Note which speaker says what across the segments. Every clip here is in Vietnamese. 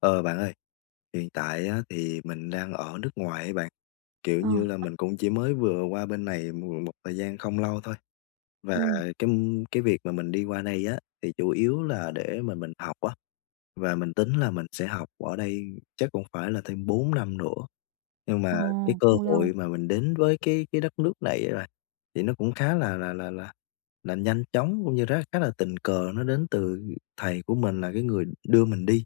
Speaker 1: Ờ, bạn ơi, hiện tại á thì mình đang ở nước ngoài ấy bạn, kiểu
Speaker 2: Ờ.
Speaker 1: như là, mình cũng chỉ mới vừa qua bên này m một thời gian không lâu thôi, và
Speaker 2: Ừm.
Speaker 1: cấm cái việc mà mình đi qua đây á, thì chủ yếu là để mà mình học á, và mình tính là mình sẽ học ở đây chắc cũng phải là thêm 4 năm nữa. Nhưng
Speaker 2: Ồ,
Speaker 1: mà cái cơ
Speaker 2: cũng
Speaker 1: hội
Speaker 2: lâu.
Speaker 1: mà mình đến với cái cái đất nước này á bạn, thì nó cũng khá là là là là là nhanh chóng cũng như rá khá là tình cờ, nó đến từ thầy của mình, là cái người đưa mình đi.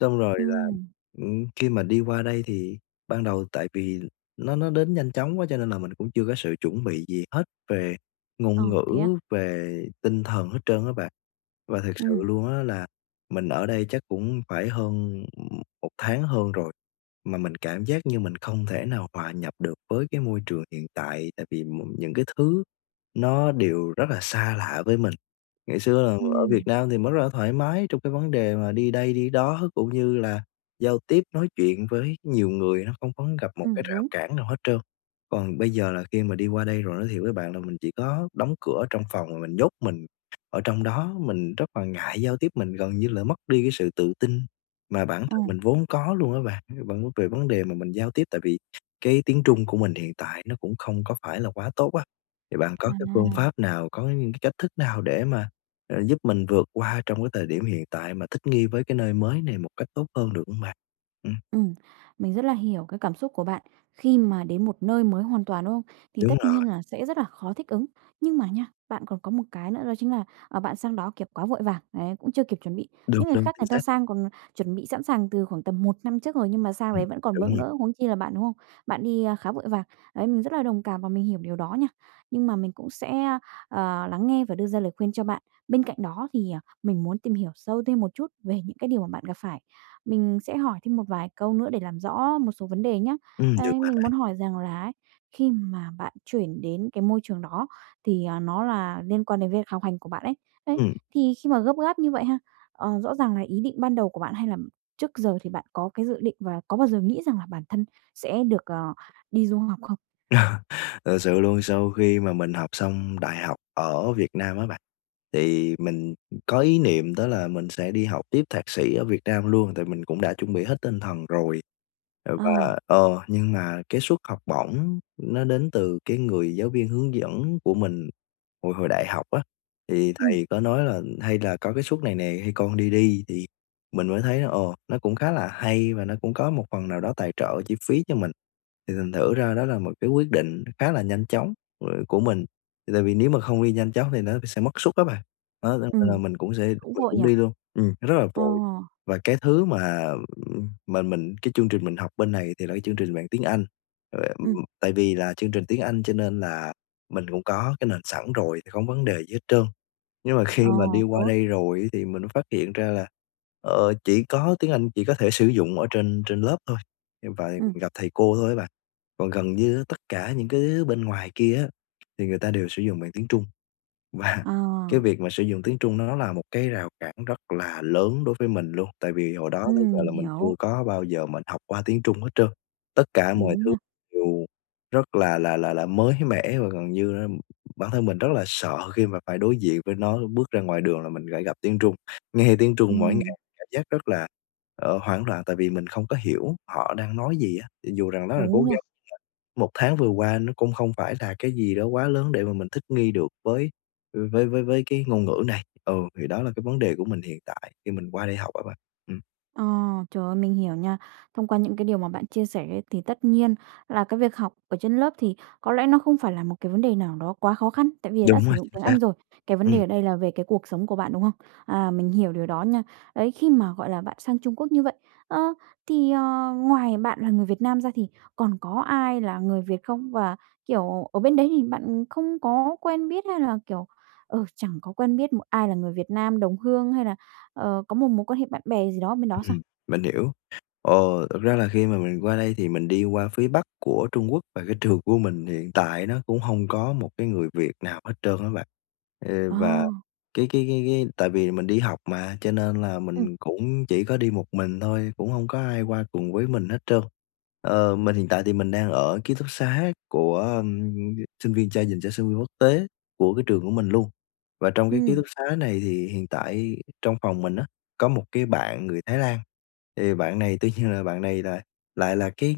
Speaker 1: Xong rồi là,
Speaker 2: Ừm.
Speaker 1: ừm, khi mà đi qua đây thì ban đầu tại vì l nó nó đến nhanh chóng quá cho nên là mình cũng chưa có sự chuẩn bị gì hết về
Speaker 2: Ờ,
Speaker 1: ngôn ngữ,
Speaker 2: thế á?
Speaker 1: về tinh thần hết trơn á bạn. Và thật sự
Speaker 2: Ừm.
Speaker 1: luôn á, là mình ở đây chắc cũng phải hơn 1 tháng hơn rồi mà mình cảm giác như mình không thể nào hòa nhập được với cái môi trường hiện tại, tại vì m những cái thứ nó đều rất là xa lạ với mình. Ngày xưa là ở Việt
Speaker 2: Ừm.
Speaker 1: Nam thì mới rất là thoải mái trong cái vấn đề mà đi đây đi đó, cũng như là giao tiếp nói chuyện với nhiều người nó không có gặp một
Speaker 2: Ừm,
Speaker 1: cái rào
Speaker 2: đúng.
Speaker 1: cản nào hết trơn, còn bây giờ là khi mà đi qua đây rồi, nói thiệt với bạn là mình chỉ có đóng cửa ở trong phòng và mình nhốt mình ở trong đó, mình rất là ngại giao tiếp, mình gần như là mất đi cái sự tự tin mà bản thân
Speaker 2: Ồ.
Speaker 1: mình vốn có luôn á bạn. Và cũng từ về vấn đề mà mình giao tiếp, tại vì cái tiếng Trung của mình hiện tại nó cũng không có phải là quá tốt á, thì bạn có cái phương pháp
Speaker 2: À.
Speaker 1: nào, có những cái cách thức nào để mà, ờ, giúp mình vượt qua trong cái thời điểm hiện tại mà thích nghi với cái nơi mới này một cách tốt hơn được hông bạn? Ừm.
Speaker 2: Ừm, mình rất là hiểu cái cảm xúc của bạn khi mà đến một nơi mới hoàn toàn, đúng không? Thì
Speaker 1: Đúng
Speaker 2: tất
Speaker 1: rồi.
Speaker 2: nhiên là sẽ rất là khó thích ứng. Nhưng mà nhá, bạn còn có một cái nữa đó chính là, ờ, bạn sang đó, kiểu, quá vội vàng, đấy, cũng chưa kịp chuẩn bị.
Speaker 1: Đúng,
Speaker 2: Những người
Speaker 1: đúng,
Speaker 2: khác
Speaker 1: chính
Speaker 2: người ta
Speaker 1: xác.
Speaker 2: sang còn chuẩn bị sẵn sàng từ khoảng tầm 1 năm trước rồi nhưng mà sang
Speaker 1: Ừm,
Speaker 2: đấy vẫn còn
Speaker 1: đúng
Speaker 2: bỡ
Speaker 1: rồi.
Speaker 2: ngỡ, huống chi là bạn, đúng không? Bạn đi khá vội vàng, đấy, mình rất là đồng cảm và mình hiểu điều đó nha, nhưng mà mình cũng sẽ, ơ, ờ, lắng nghe và đưa ra lời khuyên cho bạn. Bên cạnh đó thì, ờ, mình muốn tìm hiểu sâu thêm một chút về những cái điều mà bạn gặp phải, mình sẽ hỏi thêm một vài câu nữa để làm rõ một số vấn đề nhá.
Speaker 1: Ừm, được
Speaker 2: Ấy,
Speaker 1: bạn
Speaker 2: mình muốn
Speaker 1: ơi.
Speaker 2: hỏi rằng là ấy, khi mà bạn chuyển đến cái môi trường đó thì, à, nó là liên quan đến việc học hành của bạn ấy, đấy,
Speaker 1: Ừm.
Speaker 2: thì khi mà gấp gáp như vậy ha, ờ, rõ ràng là ý định ban đầu của bạn, hay là trước giờ thì bạn có cái dự định và có bao giờ nghĩ rằng là bản thân sẽ được, ờ, đi du học không?
Speaker 1: Thật sự luôn sau khi mà mình học xong đại học ở Việt Nam á bạn, thì mình, ừm, có ý niệm đó là mình sẽ đi học tiếp thạc sĩ ở Việt Nam luôn, tại mình cũng đã chuẩn bị hết tinh thần rồi. Ờ,
Speaker 2: Ờ.
Speaker 1: và, ờ, nhưng mà cái suất học bổng nó đến từ cái người giáo viên hướng dẫn của mình hồi hồi đại học á, thì
Speaker 2: Ừm.
Speaker 1: thầy có nói là "Hay là có cái suất này nè, hay con đi đi" thì mình mới thấy là, ờ, nó cũng khá là hay và nó cũng có một phần nào đó tài trợ chi phí cho mình. Thì thành thử ra đó là một cái quyết định khá là nhanh chóng [unintelligible] của mình, thì tại vì nếu mà không đi nhanh chóng thì nó sẽ mất suất á bạn. Đó, cho
Speaker 2: Ừm,
Speaker 1: nên mình cũng sẽ
Speaker 2: cũng
Speaker 1: mình
Speaker 2: vội
Speaker 1: cũng
Speaker 2: nhỉ?
Speaker 1: đi luôn ừm, nó rất là
Speaker 2: Ờ.
Speaker 1: vội. Và cái thứ mà, ừm, mà mình cái chương trình mình học bên này thì là cái chương trình bằng tiếng Anh, à, ừm,
Speaker 2: Ừm.
Speaker 1: tại vì là chương trình tiếng Anh cho nên là mình cũng có cái nền sẵn rồi thì không vấn đề gì hết trơn. Nhưng mà
Speaker 2: Ờ,
Speaker 1: khi mà đi qua
Speaker 2: tốt.
Speaker 1: đây rồi á, thì mình phát hiện ra là, ờ, chỉ có tiếng Anh chỉ có thể sử dụng ở trên trên lớp thôi, [unintelligible]
Speaker 2: Ừm.
Speaker 1: gặp thầy cô thôi á bạn, còn gần như á tất cả những cái thứ bên ngoài kia á, thì người ta đều sử dụng bằng tiếng Trung. Và cái
Speaker 2: Ờ.
Speaker 1: việc mà sử dụng tiếng Trung nó là một cái rào cản rất là lớn đối với mình luôn, tại vì hồi đó tới
Speaker 2: Ừm,
Speaker 1: giờ
Speaker 2: mình
Speaker 1: là mình
Speaker 2: hiểu.
Speaker 1: chưa có bao giờ mình học qua tiếng Trung hết trơn, tất cả mọi
Speaker 2: Đúng
Speaker 1: thứ
Speaker 2: nha.
Speaker 1: đều rất là là là là mới mẻ. Và gần như á, bản thân mình rất là sợ khi mà phải đối diện với nó, bước ra ngoài đường là mình lại gặp tiếng Trung, nghe tiếng Trung mỗi
Speaker 2: Ừm.
Speaker 1: ngày cảm giác rất là, ờ, hoảng loạn, tại vì mình không có hiểu họ đang nói gì á. Thì dù rằng rất là cố
Speaker 2: Đúng rồi.
Speaker 1: gắng, 1 tháng vừa qua nó cũng không phải là cái gì đó quá lớn để mà mình thích nghi được với, ừ, với với với cái ngôn ngữ này, ừ, thì đó là cái vấn đề của mình hiện tại khi mình qua đây học á bạn, ừm.
Speaker 2: Ờ, trời ơi, mình hiểu nha. Thông qua những cái điều mà bạn chia sẻ thì tất nhiên là cái việc học ở trên lớp thì có lẽ nó không phải là một cái vấn đề nào đó quá khó khăn, tại vì đã
Speaker 1: Đúng
Speaker 2: sử
Speaker 1: rồi,
Speaker 2: dụng
Speaker 1: chính
Speaker 2: tiếng
Speaker 1: xác.
Speaker 2: Anh rồi. Cái vấn đề
Speaker 1: Ừm.
Speaker 2: ở đây là về cái cuộc sống của bạn, đúng không? À, mình hiểu điều đó nha. Đấy, khi mà, gọi là, bạn sang Trung Quốc như vậy, ơ, thì, ờ, ngoài bạn là người Việt Nam ra thì còn có ai là người Việt không? Và, kiểu, ở bên đấy thì bạn không có quen biết hay là, kiểu, ờ, chẳng có quen biết một ai là người Việt Nam đồng hương hay là, ờ, có một mối quan hệ bạn bè gì đó bên đó sao?
Speaker 1: Ừm, mình hiểu, ờ, thực ra là khi mà mình qua đây thì mình đi qua phía Bắc của Trung Quốc và cái trường của mình hiện tại nó cũng hông có một cái người Việt nào hết trơn á bạn. Ê,
Speaker 2: Ờ.
Speaker 1: và cái cái cái cái tại vì mình đi học mà cho nên là
Speaker 2: Ừm.
Speaker 1: mình cũng chỉ có đi một mình thôi, cũng hông có ai qua cùng với mình hết trơn. Ờ, mình hiện tại thì mình đang ở ký túc xá của, ơm, sinh viên trai dành cho sinh viên quốc tế của cái trường của mình luôn. Và trong cái ký
Speaker 2: Ừm.
Speaker 1: túc xá này thì hiện tại trong phòng mình á có một cái bạn người Thái Lan, thì bạn này tuy nhiên là bạn này là lại là cái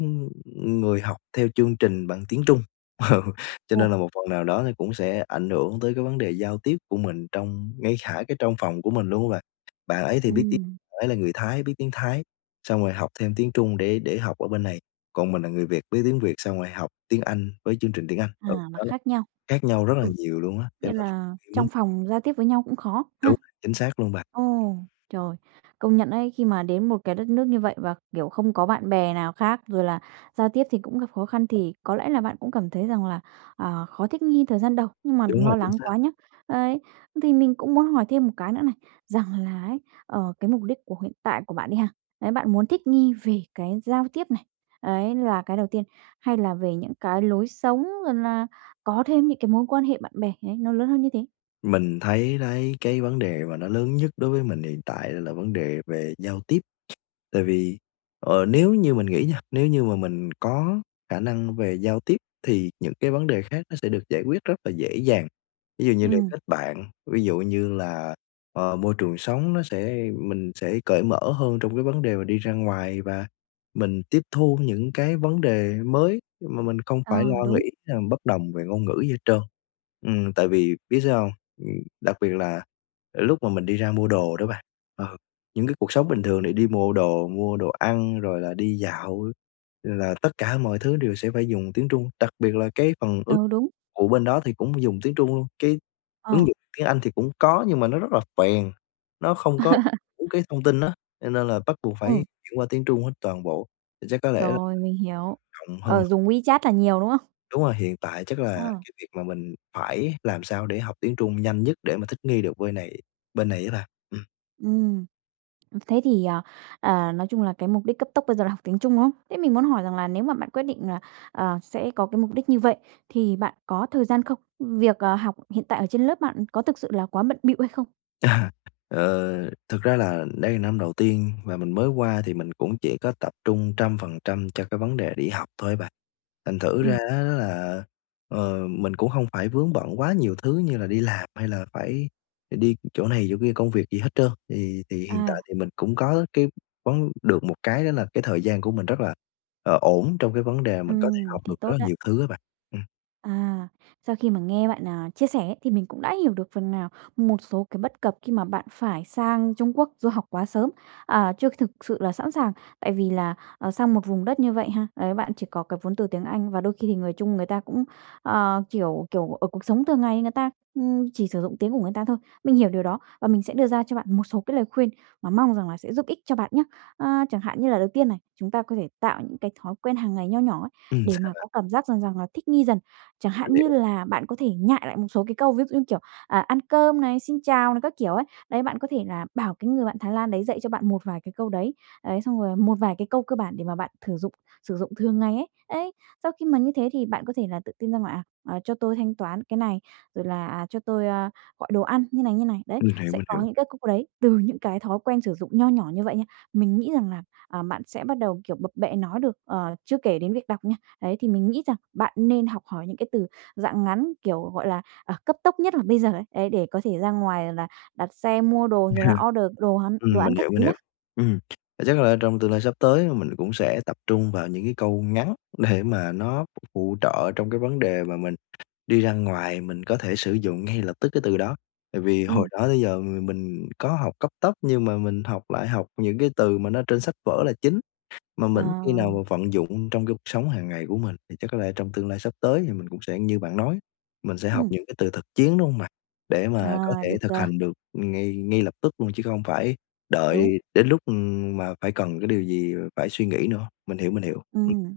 Speaker 1: người học theo chương trình bằng tiếng Trung, ừ, cho
Speaker 2: Ồ.
Speaker 1: nên là một phần nào đó thì cũng sẽ ảnh hưởng tới cái vấn đề giao tiếp của mình trong ngay khả cái trong phòng của mình luôn á bạn. Bạn ấy thì biết tiếng
Speaker 2: Ừm.
Speaker 1: bạn ấy là người Thái biết tiếng Thái, xong rồi học thêm tiếng Trung để để học ở bên này, còn mình là người Việt biết tiếng Việt, xong rồi học tiếng Anh với chương trình tiếng Anh. Ừ,
Speaker 2: À, mà
Speaker 1: đó là
Speaker 2: khác nhau.
Speaker 1: khác nhau rất là
Speaker 2: Ừ,
Speaker 1: nhiều luôn á, cho
Speaker 2: nghĩa
Speaker 1: nên
Speaker 2: là
Speaker 1: muốn
Speaker 2: trong phòng giao tiếp với nhau cũng khó ha.
Speaker 1: Đúng rồi, chính xác luôn bạn.
Speaker 2: Ồ, trời, công nhận ấy khi mà đến một cái đất nước như vậy và, kiểu, không có bạn bè nào khác, rồi là giao tiếp thì cũng gặp khó khăn thì có lẽ là bạn cũng cảm thấy rằng là, ờ, khó thích nghi thời gian đầu, nhưng mà đừng
Speaker 1: Đúng rồi,
Speaker 2: lo
Speaker 1: chính
Speaker 2: lắng
Speaker 1: xác.
Speaker 2: quá nhá. Đấy, thì mình cũng muốn hỏi thêm một cái nữa này, rằng là ấy, ờ, cái mục đích của hiện tại của bạn đi ha, đấy, bạn muốn thích nghi về cái giao tiếp này, ấy là cái đầu tiên, hay là về những cái lối sống rồi là có thêm những cái mối quan hệ bạn bè ấy nó lớn hơn như thế?
Speaker 1: Mình thấy đấy cái vấn đề mà nó lớn nhất đối với mình hiện tại là vấn đề về giao tiếp, tại vì, ờ, nếu như mình nghĩ nha, nếu như mà mình có khả năng về giao tiếp thì những cái vấn đề khác nó sẽ được giải quyết rất là dễ dàng. Ví dụ như là
Speaker 2: Ừm.
Speaker 1: kết bạn, ví dụ như là, ờ, môi trường sống nó sẽ mình sẽ cởi mở hơn trong cái vấn đề mà đi ra ngoài và mình tiếp thu những cái vấn đề mới mà mình không
Speaker 2: Ờ,
Speaker 1: phải lo
Speaker 2: đúng.
Speaker 1: nghĩ hay mình bất đồng về ngôn ngữ gì hết trơn, ừm, tại vì biết sao hông? Ừm, đặc biệt là lúc mà mình đi ra mua đồ đó bạn, ờ, những cái cuộc sống bình thường để đi mua đồ mua đồ ăn, rồi là đi dạo là tất cả mọi thứ đều sẽ phải dùng tiếng Trung, đặc biệt là cái phần ứng
Speaker 2: Ừ, đúng.
Speaker 1: ụ bên đó thì cũng dùng tiếng Trung luôn. Cái ứng
Speaker 2: Ờ.
Speaker 1: dụng tiếng Anh thì cũng có nhưng mà nó rất là phèn, nó không có đúng cái thông tin á, cho nên là bắt buộc phải
Speaker 2: Ừ.
Speaker 1: chuyển qua tiếng Trung hết toàn bộ, chắc có lẽ là
Speaker 2: Trời, mình hiểu.
Speaker 1: rộng hơn.
Speaker 2: Ờ, dùng WeChat là nhiều, đúng không?
Speaker 1: Đúng rồi, hiện tại chắc là
Speaker 2: Ờ.
Speaker 1: cái việc mà mình phải làm sao để học tiếng Trung nhanh nhất để mà thích nghi được vơi này bên này á bạn, ừm.
Speaker 2: Ừm, thế thì, à, à, nói chung là cái mục đích cấp tốc bây giờ là học tiếng Trung, đúng không? Thế mình muốn hỏi rằng là nếu mà bạn quyết định là, ờ, sẽ có cái mục đích như vậy thì bạn có thời gian không? Việc, ờ, học hiện tại ở trên lớp bạn có thực sự là quá bận bịu hay không?
Speaker 1: À, ờ, thực ra là đây là năm đầu tiên và mình mới qua thì mình cũng chỉ có tập trung trăm phần trăm cho cái vấn đề đi học thôi á bạn. Thành thử
Speaker 2: Ừm.
Speaker 1: ra á là, ờ, mình cũng hông phải vướng bận quá nhiều thứ như là đi làm hay là phải đ đi chỗ này chỗ kia công việc gì hết trơn. Thì thì hiện tại
Speaker 2: À.
Speaker 1: thì mình cũng có cái vấn được một cái đó là cái thời gian của mình rất là, ờ, ổn trong cái vấn đề mình có thể
Speaker 2: Ừm,
Speaker 1: học
Speaker 2: thế
Speaker 1: được rất
Speaker 2: tốt
Speaker 1: là
Speaker 2: á.
Speaker 1: nhiều thứ á bạn. Ừm.
Speaker 2: À, sau khi mà nghe bạn, à, chia sẻ ấy, thì mình cũng đã hiểu được phần nào một số cái bất cập khi mà bạn phải sang Trung Quốc du học quá sớm, à, chưa thực sự là sẵn sàng. Tại vì là, à, sang một vùng đất như vậy ha, ấy, bạn chỉ có cái vốn từ tiếng Anh, và đôi khi thì người Trung người ta cũng, ờ, kiểu, kiểu, ở cuộc sống thường ngày người ta, ừm, chỉ sử dụng tiếng của người ta thôi. Mình hiểu điều đó và mình sẽ đưa ra cho bạn một số cái lời khuyên mà mong rằng là sẽ giúp ích cho bạn nhá. Ờ, chẳng hạn như là đầu tiên này, chúng ta có thể tạo những cái thói quen hàng ngày nho nhỏ ấy,
Speaker 1: Ừm,
Speaker 2: để
Speaker 1: sao
Speaker 2: mà
Speaker 1: bạn?
Speaker 2: có cảm giác rằng rằng là thích nghi dần. Chẳng
Speaker 1: Mình
Speaker 2: hạn như
Speaker 1: hiểu.
Speaker 2: là bạn có thể nhại lại một số cái câu, ví dụ như kiểu, à, "ăn cơm" này, "xin chào" này các kiểu ấy. Đấy, bạn có thể là bảo cái người bạn Thái Lan đấy dạy cho bạn một vài cái câu đấy, đấy, xong rồi là một vài cái câu cơ bản để mà bạn thử dụng sử dụng thường ngày ấy. Đấy, sau khi mà như thế thì bạn có thể là tự tin ra ngoài, à, ờ, "Cho tôi thanh toán cái này", rồi là, à, "Cho tôi, ơ, gọi đồ ăn như này, như này", đấy,
Speaker 1: Mình hiểu,
Speaker 2: sẽ
Speaker 1: mình
Speaker 2: có
Speaker 1: hiểu.
Speaker 2: những cái câu đấy từ những cái thói quen sử dụng nho nhỏ như vậy nha. Mình nghĩ rằng là, à, bạn sẽ bắt đầu, kiểu, bập bẹ nói được, ờ, chưa kể đến việc đọc nha, đấy, thì mình nghĩ rằng bạn nên học hỏi những cái từ dạng ngắn kiểu, gọi là, ờ, cấp tốc nhất là bây giờ đấy, ấy, để có thể ra ngoài là đặt xe, mua đồ, rồi là order đồ ăn đồ
Speaker 1: Ừm,
Speaker 2: ăn
Speaker 1: mình
Speaker 2: các
Speaker 1: hiểu, mình
Speaker 2: thứ nhá.
Speaker 1: hiểu. Ừm, vậy chắc là trong tương lai sắp tới mà mình cũng sẽ tập trung vào những cái câu ngắn để mà nó phụ trợ trong cái vấn đề mà mình đi ra ngoài mình có thể sử dụng ngay lập tức cái từ đó. Tại vì hồi
Speaker 2: Ừm.
Speaker 1: đó tới giờ m mình có học cấp tốc nhưng mà mình học lại học những cái từ mà nó trên sách vở là chính, mà
Speaker 2: Ờ.
Speaker 1: mình ít khi nào mà vận dụng trong cái cuộc sống hàng ngày của mình. Thì chắc có lẽ trong tương lai sắp tới thì mình cũng sẽ như bạn nói, mình sẽ học
Speaker 2: Ừm.
Speaker 1: những cái từ thực chiến, đúng hông bạn? Để mà có
Speaker 2: À,
Speaker 1: thể
Speaker 2: được
Speaker 1: thực
Speaker 2: rồi.
Speaker 1: hành được, ừm, ngay ngay lập tức luôn, chứ không phải đợi
Speaker 2: Đúng.
Speaker 1: đến lúc, ừm, mà phải cần cái điều gì phải suy nghĩ nữa. Mình hiểu, mình hiểu. Ừm.
Speaker 2: Ừm,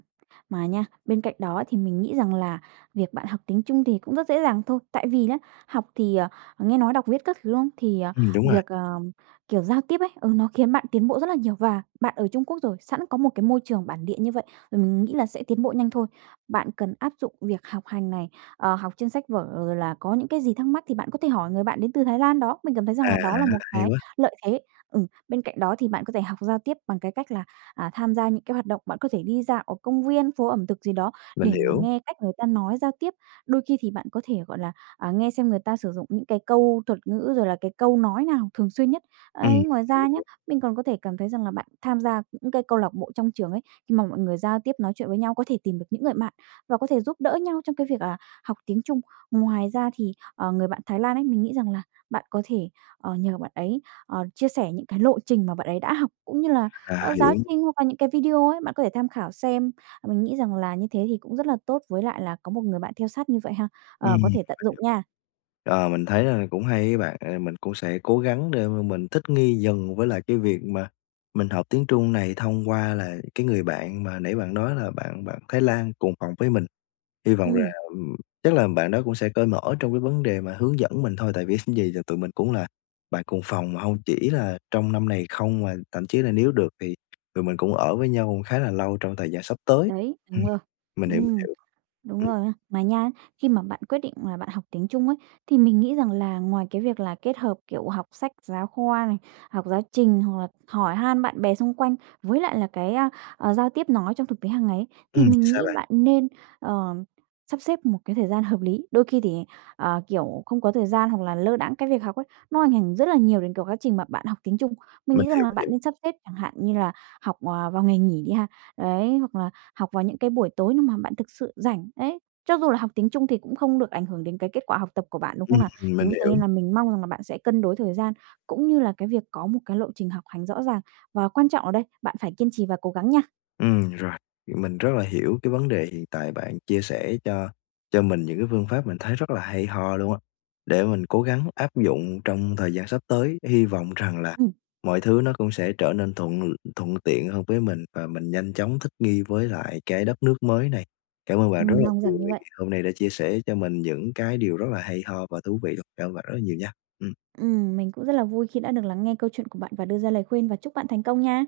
Speaker 2: mà nha, bên cạnh đó thì mình nghĩ rằng là việc bạn học tiếng Trung thì cũng rất dễ dàng thôi. Tại vì nhá, học thì, ờ, nghe nói đọc viết các thứ, đúng không? Thì, ờ,
Speaker 1: Ừm, đúng rồi.
Speaker 2: việc, ờ, kiểu, giao tiếp ấy, ừ, nó khiến bạn tiến bộ rất là nhiều, và bạn ở Trung Quốc rồi sẵn có một cái môi trường bản địa như vậy, rồi mình nghĩ là sẽ tiến bộ nhanh thôi. Bạn cần áp dụng việc học hành này, ờ, học trên sách vở rồi là có những cái gì thắc mắc thì bạn có thể hỏi người bạn đến từ Thái Lan đó, mình cảm thấy rằng
Speaker 1: À,
Speaker 2: là đó là một
Speaker 1: hay
Speaker 2: cái
Speaker 1: quá.
Speaker 2: lợi thế. Ừ, bên cạnh đó thì bạn có thể học giao tiếp bằng cái cách là, à, tham gia những cái hoạt động, bạn có thể đi dạo ở công viên, phố ẩm thực gì đó
Speaker 1: Mình
Speaker 2: để mà
Speaker 1: hiểu.
Speaker 2: nghe cách người ta nói giao tiếp. Đôi khi thì bạn có thể, gọi là, à, nghe xem người ta sử dụng những cái câu thuật ngữ rồi là cái câu nói nào thường xuyên nhất.
Speaker 1: Ừm,
Speaker 2: Ấy,
Speaker 1: mình
Speaker 2: ngoài
Speaker 1: hiểu,
Speaker 2: ra
Speaker 1: mình
Speaker 2: nhá,
Speaker 1: hiểu.
Speaker 2: mình còn có thể cảm thấy rằng là bạn tham gia những cái câu lạc bộ trong trường ấy, khi mà mọi người giao tiếp nói chuyện với nhau có thể tìm được những người bạn và có thể giúp đỡ nhau trong cái việc là học tiếng Trung. Ngoài ra thì, ờ, người bạn Thái Lan ấy, mình nghĩ rằng là bạn có thể, ờ, nhờ bạn ấy, ờ, chia sẻ những cái lộ trình mà bạn ấy đã học cũng như là,
Speaker 1: À,
Speaker 2: ờ, giáo
Speaker 1: hiểu.
Speaker 2: trình hoặc là những cái video ấy, bạn có thể tham khảo xem, mà mình nghĩ rằng là như thế thì cũng rất là tốt với lại là có một người bạn theo sát như vậy ha,
Speaker 1: Ừm,
Speaker 2: ờ,
Speaker 1: mình
Speaker 2: có
Speaker 1: hiểu.
Speaker 2: thể tận dụng nha.
Speaker 1: Ờ, mình thấy là cũng hay á bạn, à, mình cũng sẽ cố gắng để mà mình thích nghi dần với lại cái việc mà mình học tiếng Trung này thông qua là cái người bạn mà nãy bạn nói là bạn bạn Thái Lan cùng phòng với mình. Hy vọng là
Speaker 2: Ừm.
Speaker 1: chắc là bạn đó cũng sẽ cởi mở trong cái vấn đề mà hướng dẫn mình thôi, tại vì ít gì là tụi mình cũng là bạn cùng phòng, mà hông chỉ là trong năm này không, mà thậm chí là nếu được thì tụi mình cũng ở với nhau khá là lâu trong thời gian sắp tới.
Speaker 2: Đấy,
Speaker 1: Ừm,
Speaker 2: đúng rồi.
Speaker 1: mình hiểu,
Speaker 2: Ừm,
Speaker 1: hiểu.
Speaker 2: đúng
Speaker 1: Ừm.
Speaker 2: rồi nha. Mà nha, khi mà bạn quyết định là bạn học tiếng Trung ấy, thì mình nghĩ rằng là ngoài cái việc là kết hợp, kiểu, học sách giáo khoa này, học giáo trình hoặc là hỏi han bạn bè xung quanh với lại là cái, a, ờ, giao tiếp nói trong thực tế hàng ngày ấy, thì
Speaker 1: Ừm,
Speaker 2: mình
Speaker 1: sao
Speaker 2: nghĩ
Speaker 1: bạn?
Speaker 2: bạn nên, ờ, sắp xếp một cái thời gian hợp lý. Đôi khi thì, ờ, kiểu, không có thời gian hoặc là lơ đãng cái việc học ấy, nó ảnh ảnh rất là nhiều đến cái quá trình mà bạn học tiếng Trung. Mình
Speaker 1: Mình
Speaker 2: nghĩ rằng
Speaker 1: hiểu,
Speaker 2: là
Speaker 1: mình
Speaker 2: bạn
Speaker 1: hiểu.
Speaker 2: nên sắp xếp chẳng hạn như là học, ờ, vào ngày nghỉ đi ha, đấy, hoặc là học vào những cái buổi tối nếu mà bạn thực sự rảnh, đấy. Cho dù là học tiếng Trung thì cũng không được ảnh hưởng đến cái kết quả học tập của bạn, đúng không
Speaker 1: Ừm,
Speaker 2: nào? Chính
Speaker 1: mình
Speaker 2: vì thế
Speaker 1: hiểu.
Speaker 2: nên là mình mong rằng là bạn sẽ cân đối thời gian cũng như là cái việc có một cái lộ trình học hành rõ ràng, và quan trọng ở đây, bạn phải kiên trì và cố gắng nha.
Speaker 1: Ừm rồi, mình rất là hiểu cái vấn đề hiện tại, bạn chia sẻ cho cho mình những cái phương pháp mình thấy rất là hay ho luôn á, để mình cố gắng áp dụng trong thời gian sắp tới. Hy vọng rằng là
Speaker 2: Ừm.
Speaker 1: mọi thứ nó cũng sẽ trở nên thuận l thuận tiện hơn với mình và mình nhanh chóng thích nghi với lại cái đất nước mới này. Cảm ơn bạn rất
Speaker 2: Ừm,
Speaker 1: là
Speaker 2: mong
Speaker 1: nhiều
Speaker 2: rằng như
Speaker 1: vì
Speaker 2: vậy.
Speaker 1: hôm nay đã chia sẻ cho mình những cái điều rất là hay ho và thú vị luôn, cảm ơn bạn rất là nhiều nha. Ừm.
Speaker 2: Ừm, mình cũng rất là vui khi đã được lắng nghe câu chuyện của bạn và đưa ra lời khuyên và chúc bạn thành công nha.